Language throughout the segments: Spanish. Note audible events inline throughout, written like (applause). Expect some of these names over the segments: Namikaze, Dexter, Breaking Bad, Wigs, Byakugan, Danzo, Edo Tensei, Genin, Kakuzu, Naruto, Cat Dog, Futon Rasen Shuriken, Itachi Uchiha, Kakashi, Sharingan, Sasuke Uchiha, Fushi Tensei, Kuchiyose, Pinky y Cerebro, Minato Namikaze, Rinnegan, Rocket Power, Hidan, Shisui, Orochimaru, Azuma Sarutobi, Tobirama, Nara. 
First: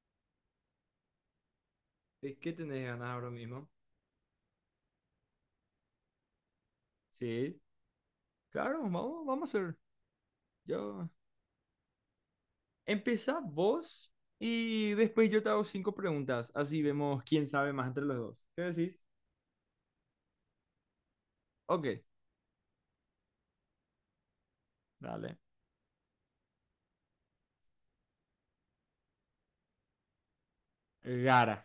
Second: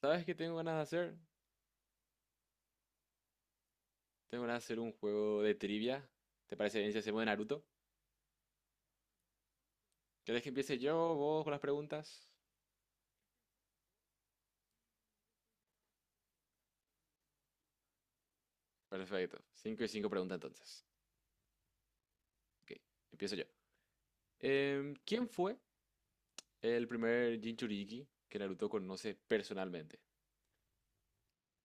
¿Sabes qué tengo ganas de hacer? ¿De qué tenés ganas ahora mismo? Tengo ganas de hacer un juego de trivia. ¿Te parece bien si hacemos de Sí, Naruto? claro, vamos, vamos a hacer. ¿Querés que empiece Yo... yo, vos, con las preguntas? Empezá vos y después yo te hago cinco preguntas. Así vemos quién sabe más entre los dos. ¿Qué decís? Perfecto. Cinco y cinco preguntas entonces. Ok. Ok, empiezo yo. ¿Quién Dale. fue el primer Jinchuriki que Naruto conoce personalmente? Gara.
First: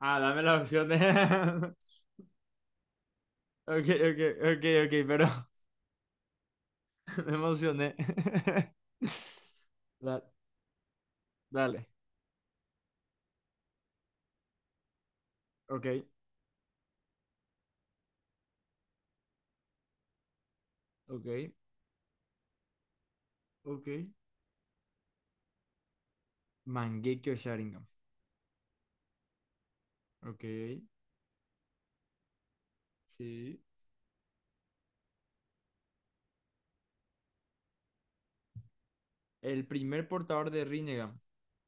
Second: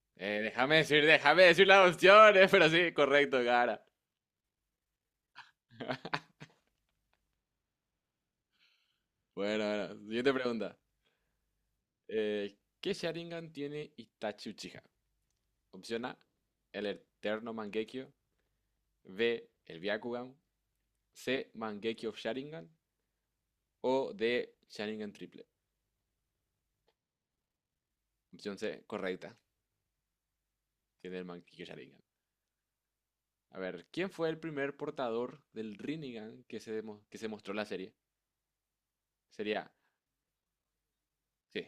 Ah, dame las opciones. Déjame decir las (laughs) opciones, pero sí, correcto, Gara. Ok, ok, ok, ok, pero (laughs) (laughs) Me emocioné. (laughs) Bueno, bueno, Da- siguiente pregunta. Dale. ¿Qué Sharingan tiene Itachi Uchiha? Ok, Opción A, el Eterno Mangekyo. B, el Byakugan. C. ok, Mangeki of Sharingan. ok. O D. Sharingan triple. Mangekyo Sharingan. Opción C, correcta. Ok, Tiene el Mangeki Sharingan. A sí. ver, ¿quién fue el primer portador del Rinnegan que se mostró en la serie? El Sería, primer portador de Rinnegan. sí,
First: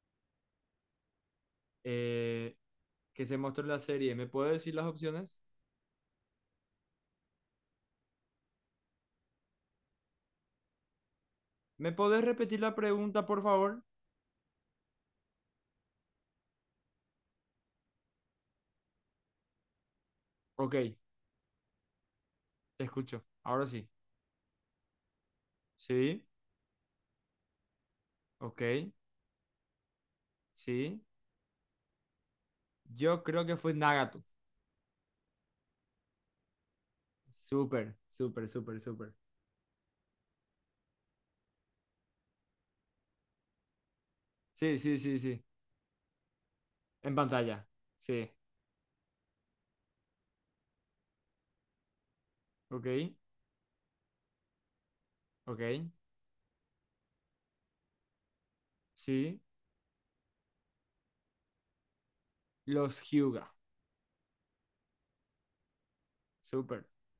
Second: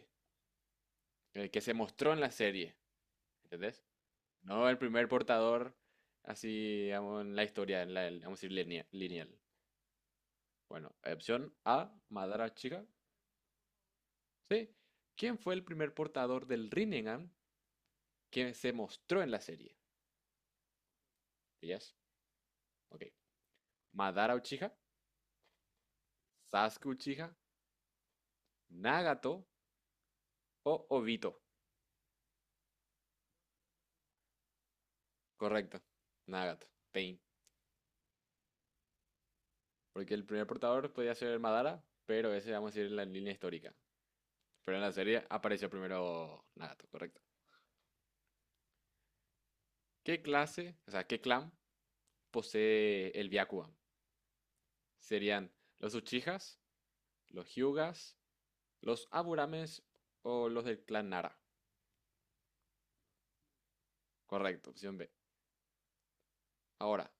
el que se mostró en la Eh, serie, que se mostró en la ¿entendés? serie. ¿Me puedes No decir el las primer opciones? portador así, digamos, en la historia, en la, vamos a decir, lineal. Bueno, opción A, ¿Me podés Madara repetir la Chica. pregunta, por favor? Sí. ¿Quién fue el primer portador del Rinnegan que se mostró en la serie? Ok, ¿Ellas? te Ok. escucho. Ahora sí. ¿Madara Uchiha? Sí, Sasuke Uchiha, ok, Nagato o sí. Obito. Yo creo que fue Nagato. Correcto, Nagato, Pain. Súper, súper, súper, súper. Porque el primer portador podía ser Madara, pero ese vamos a ir en la línea histórica. Pero Sí, en la sí, sí, serie sí. apareció primero Nagato, En correcto. pantalla. Sí, ¿Qué clase, o sea, qué clan ok, posee el Byakugan? ¿Serían ok, los Uchihas, los Hyugas, los sí. Aburames o los del clan Nara? Los Hyuga. Correcto, opción B. Súper. Ahora,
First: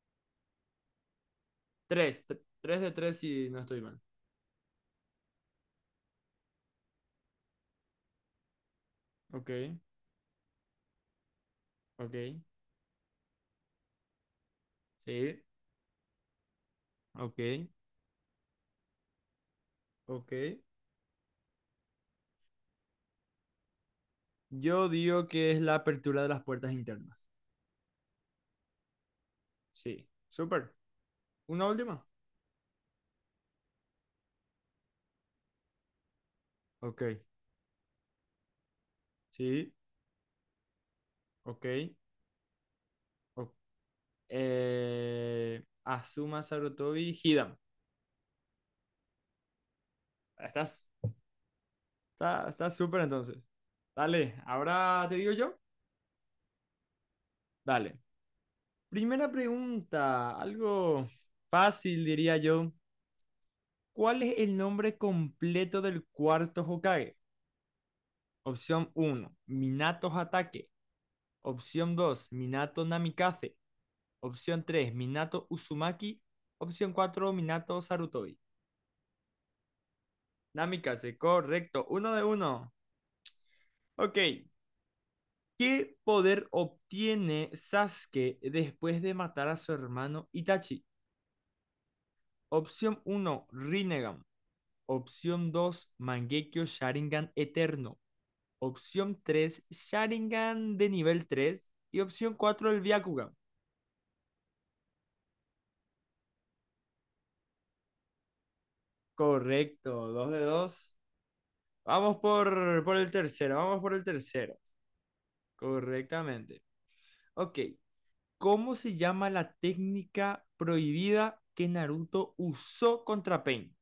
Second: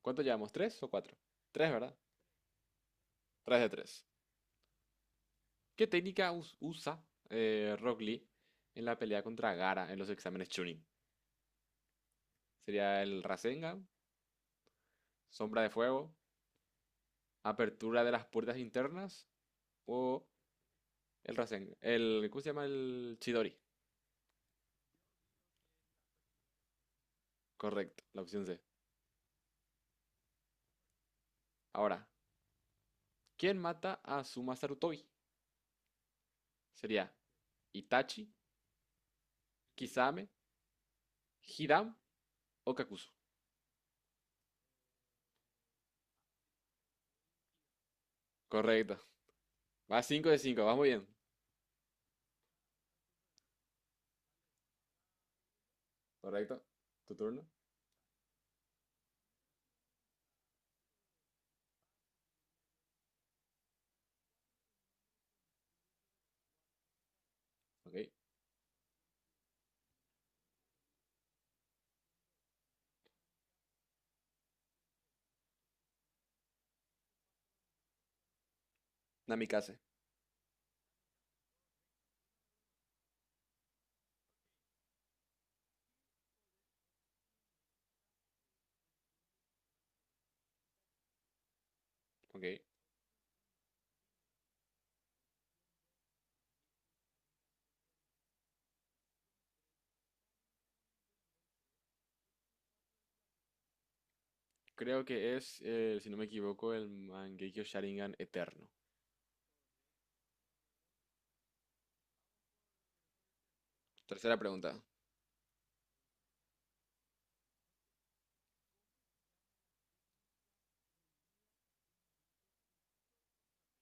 ¿cuánto llevamos? ¿Tres o cuatro? Tres, ¿verdad? Tres de tres si no Tres de estoy tres. mal. ¿Qué técnica usa Rock Lee en la pelea contra Ok, Gara en los exámenes Chunin? ok, ¿Sería el Rasengan, sí, Sombra de Fuego, ok, Apertura de las Puertas Internas o ok. el Rasengan? El, ¿cómo se llama? El Chidori. Yo digo que es la apertura de las puertas internas. Correcto, la opción C. Sí, súper. ¿Una Ahora, última? ¿quién mata a Suma Sarutobi? ¿Sería Ok, Itachi, sí, Kisame, ok. Hiram o Kakuzu? o- Azuma Sarutobi Hidan. Correcto. Va 5 de 5, vamos Estás, bien. está súper entonces. Dale, ahora te digo yo. Correcto. ¿Tu turno? Dale. Primera pregunta, algo fácil diría yo. ¿Cuál es el nombre completo del cuarto Hokage? Ok, Opción uno, Minato Hatake. Opción 2, Minato Namikaze. Opción 3 Minato Uzumaki. Opción 4 Minato Sarutobi. Namikaze. Namikaze, correcto. Uno de uno. Ok. ¿Qué poder obtiene Sasuke después de matar a su hermano Itachi? Ok. Opción uno Rinnegan. Opción 2 Mangekyo Sharingan Eterno. Opción 3 Sharingan de nivel tres Y opción 4 el Byakugan. Creo que es, si no me equivoco, el Mangekyo Sharingan Eterno. Correcto, dos de dos. Vamos por el tercero, vamos por el Tercera tercero. pregunta. Correctamente. Ok, ¿cómo se llama la técnica prohibida que Naruto usó contra Pain?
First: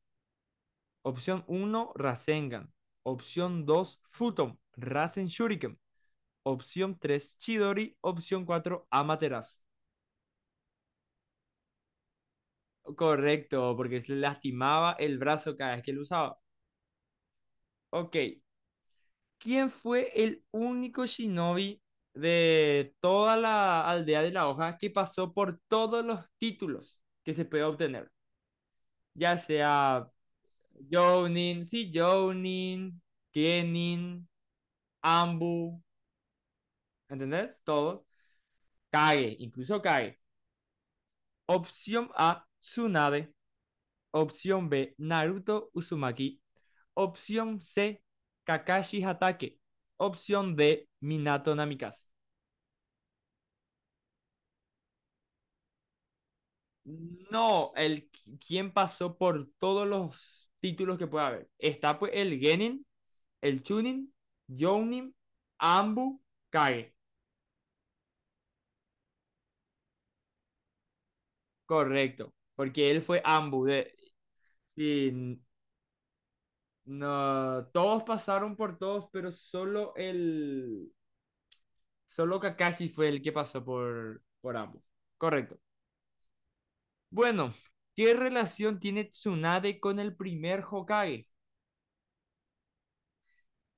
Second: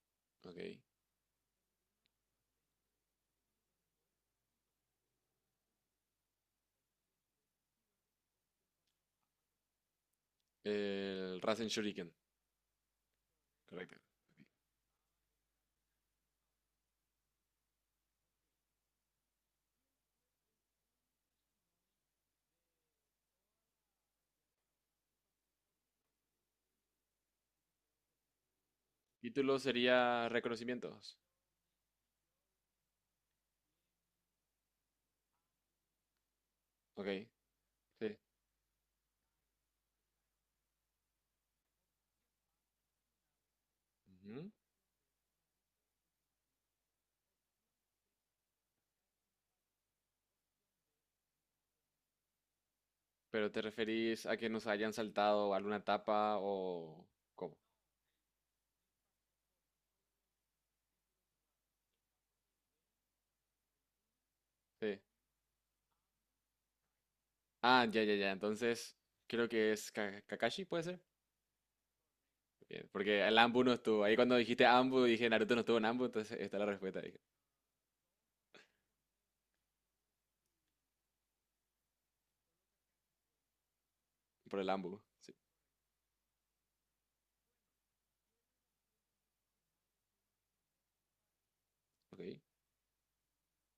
Ok. Opción uno Rasengan. Opción 2 Futon, Rasen Shuriken. Opción 3 Chidori. Opción 4 Amaterasu. El Rasen Shuriken. Correcto, porque Correcto. se le lastimaba el brazo cada vez que lo usaba. Ok, ¿quién fue el único shinobi de toda la aldea de la hoja que pasó por todos los títulos que se puede obtener? Ya Título sea sería Reconocimientos. Jounin, sí, Jounin, Kenin, Ambu, Ok, ¿entendés? Todo. sí. Kage, incluso Kage. Opción A, Tsunade. Ujú. Opción B, Naruto Uzumaki. Opción C, Kakashi Hatake. Opción D, Minato Namikaze. Pero te referís a que nos hayan saltado alguna etapa o... ¿Cómo? No, el quien pasó por todos los títulos que puede haber. Está pues el Genin, el Chunin, Sí. Jounin, Ambu, Kage. Ah, ya, ya, ya. Entonces, creo que es Kakashi, ¿puede ser? Correcto, Bien, porque él fue porque el Ambu Ambu. no De, estuvo. Ahí cuando dijiste Ambu, dije sí, Naruto no estuvo en Ambu, entonces está la respuesta ahí. no, todos pasaron por todos, pero solo Kakashi fue el que pasó por Por el Ambu. Ambu. Sí. Correcto. Bueno, ¿qué relación tiene Tsunade con el primer Hokage? Ok.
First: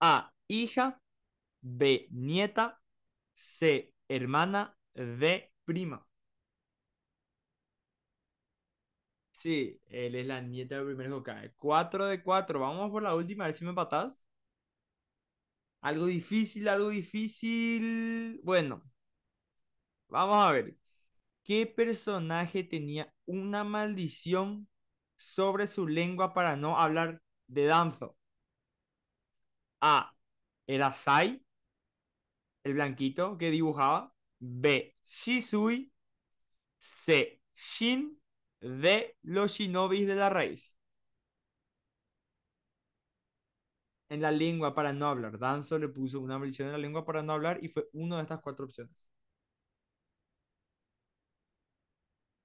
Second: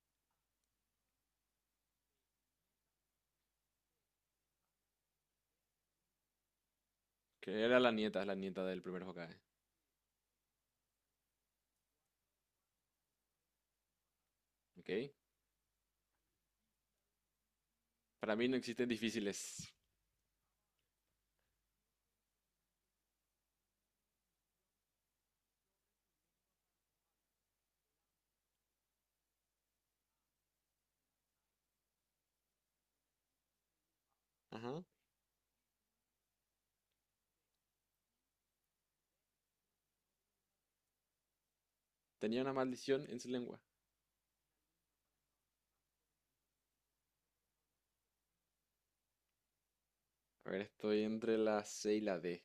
A, hija, B, nieta, C, hermana, D, prima. Que era la nieta del primer Hokage. Sí, él es la nieta del primer Hokage. 4 de cuatro. Vamos por la última, a ver si me empatás. Ok. Algo difícil, algo Para difícil. mí no Bueno, existen difíciles. vamos a ver. ¿Qué personaje tenía una maldición sobre su lengua para no hablar de Danzo? A. Era Sai, el blanquito que dibujaba. Ajá. B. Shisui. C. Shin. D. Los shinobis de la raíz. Tenía una maldición en su lengua. En la lengua para no hablar. Danzo le puso una maldición en la lengua para no hablar y fue una de estas cuatro opciones. A ver, estoy entre la C y la D.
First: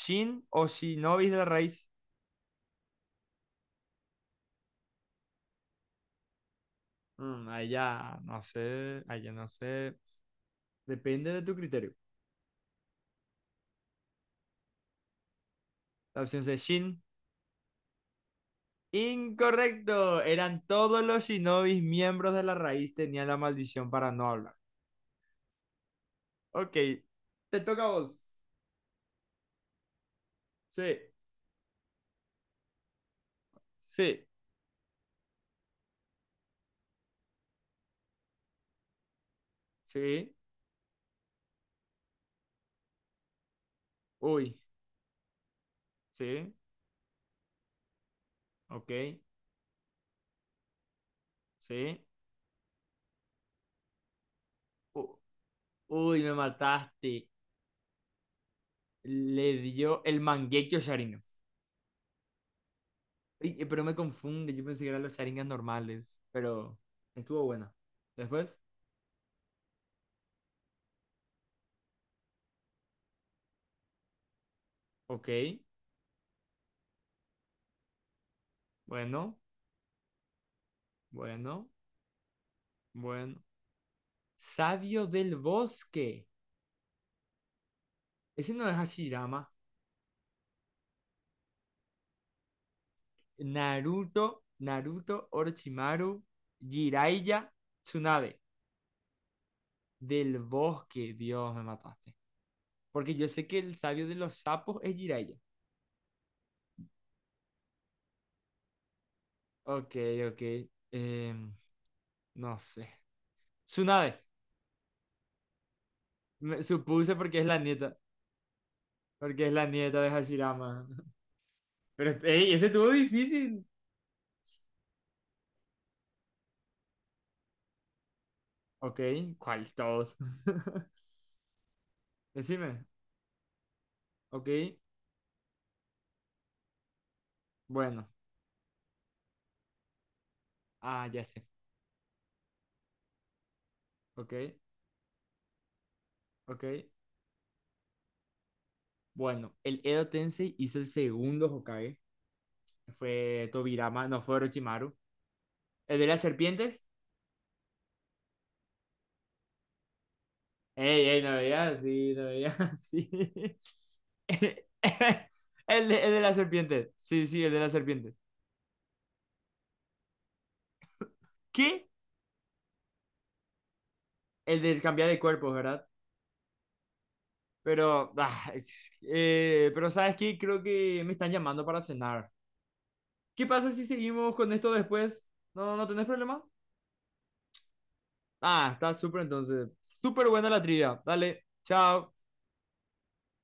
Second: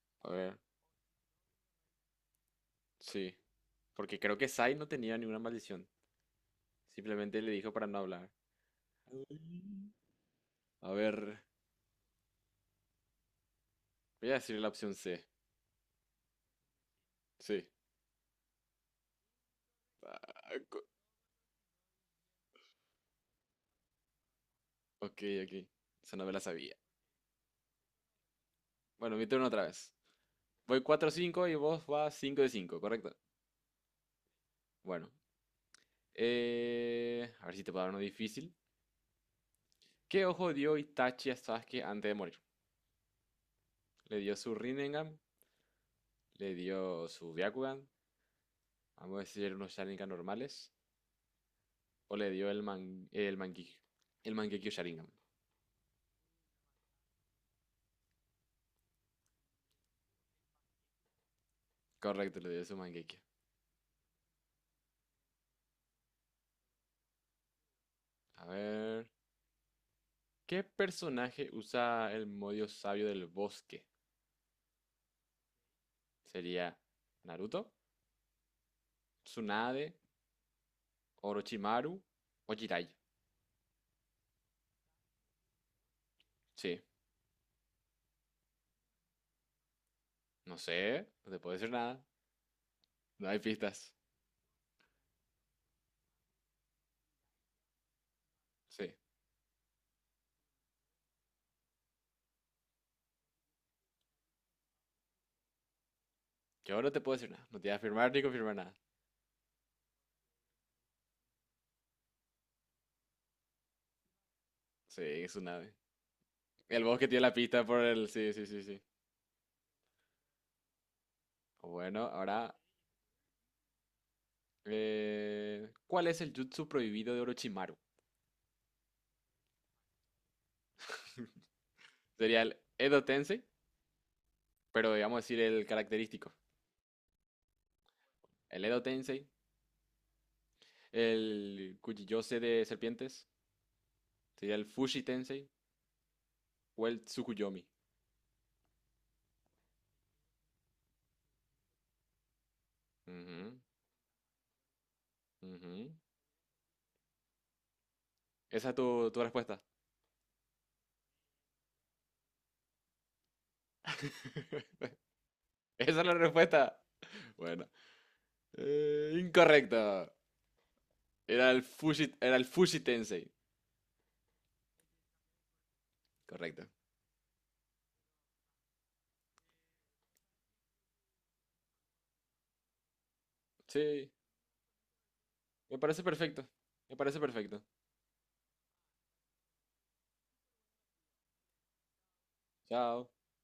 Shin A ver, o shinobis de la raíz. sí. Porque creo que Sai no tenía ninguna maldición. Simplemente le Ahí dijo para no ya hablar. no sé, ahí ya no Mm. sé. A Depende de ver, tu criterio. voy a decir la opción C. La opción C, Shin. Sí. Incorrecto. Ah, Eran co- todos los shinobis miembros de la raíz tenían la maldición para no hablar. Ok, ok. Esa no me la Ok, sabía. te toca a vos. Bueno, mi turno otra vez. Voy Sí, 4 cinco y vos vas 5 de 5, ¿correcto? sí, Bueno, a ver si te puedo dar uno difícil. ¿Qué sí. ojo dio Itachi a Sasuke antes de morir? Le dio su Uy, Rinnegan, le sí, dio su Byakugan, ok, vamos a decir unos Sharingan normales, sí. o le dio el, man, el Mangekyo. El Mangekyo U- Sharingan. uy, me mataste. Le dio el Mangekyo Sharingan. Correcto, le dio su Mangekyo. Uy, pero me confunde, yo pensé que eran los Sharingan normales, pero estuvo buena. A Después, ver. ¿Qué personaje usa el modo sabio del bosque? ok. ¿Sería Naruto, Bueno, Tsunade, bueno, Orochimaru o Jiraiya? bueno. Sabio del bosque. Sí, Ese no es Hashirama. no sé, no te puedo decir nada. No hay pistas. Naruto, Naruto, Orochimaru, Jiraiya, Tsunade. Sí, Del bosque, Dios, me mataste. Porque yo sé que el sabio de los sapos es Jiraiya. yo no te puedo decir nada. No te voy a afirmar ni confirmar nada. Ok, ok. em, no sé. Tsunade. Sí, Tsunade. Me El bosque supuse tiene la porque es la pista por nieta. el. Sí, sí, sí, sí. Porque es la nieta de Hashirama. (laughs) Bueno, Pero, ahora, ey, ese estuvo difícil. ¿Cuál es el jutsu prohibido de Orochimaru? Ok, ¿cuál? Todos. (laughs) (laughs) Sería el Decime. Edo Tensei, Ok. pero digamos decir el característico. Bueno, El Edo Tensei, ah, ya sé. el Kuchiyose de serpientes, Ok, sería el Fushi Tensei ok. o el Tsukuyomi. Bueno, el Edo Tensei hizo el segundo Hokage. Fue Ujú, Tobirama, no fue Orochimaru. ujú. ¿El de las serpientes? Esa es tu, tu respuesta. Ey, ey, no veía así, no veía así. (laughs) (laughs) Esa es el la de las respuesta. serpientes. Sí, sí, el de Bueno, las serpientes. Incorrecto. ¿Qué? Era el Fushi Tensei. El del cambiar de cuerpos, ¿verdad? Correcto. Pero, ah, pero ¿sabes qué? Creo que me están llamando para cenar. ¿Qué pasa si Sí, seguimos con esto después? ¿No, me no parece tenés problema? perfecto. Me parece perfecto. Ah, está súper entonces. Súper buena la trivia. Dale, chao. Chao.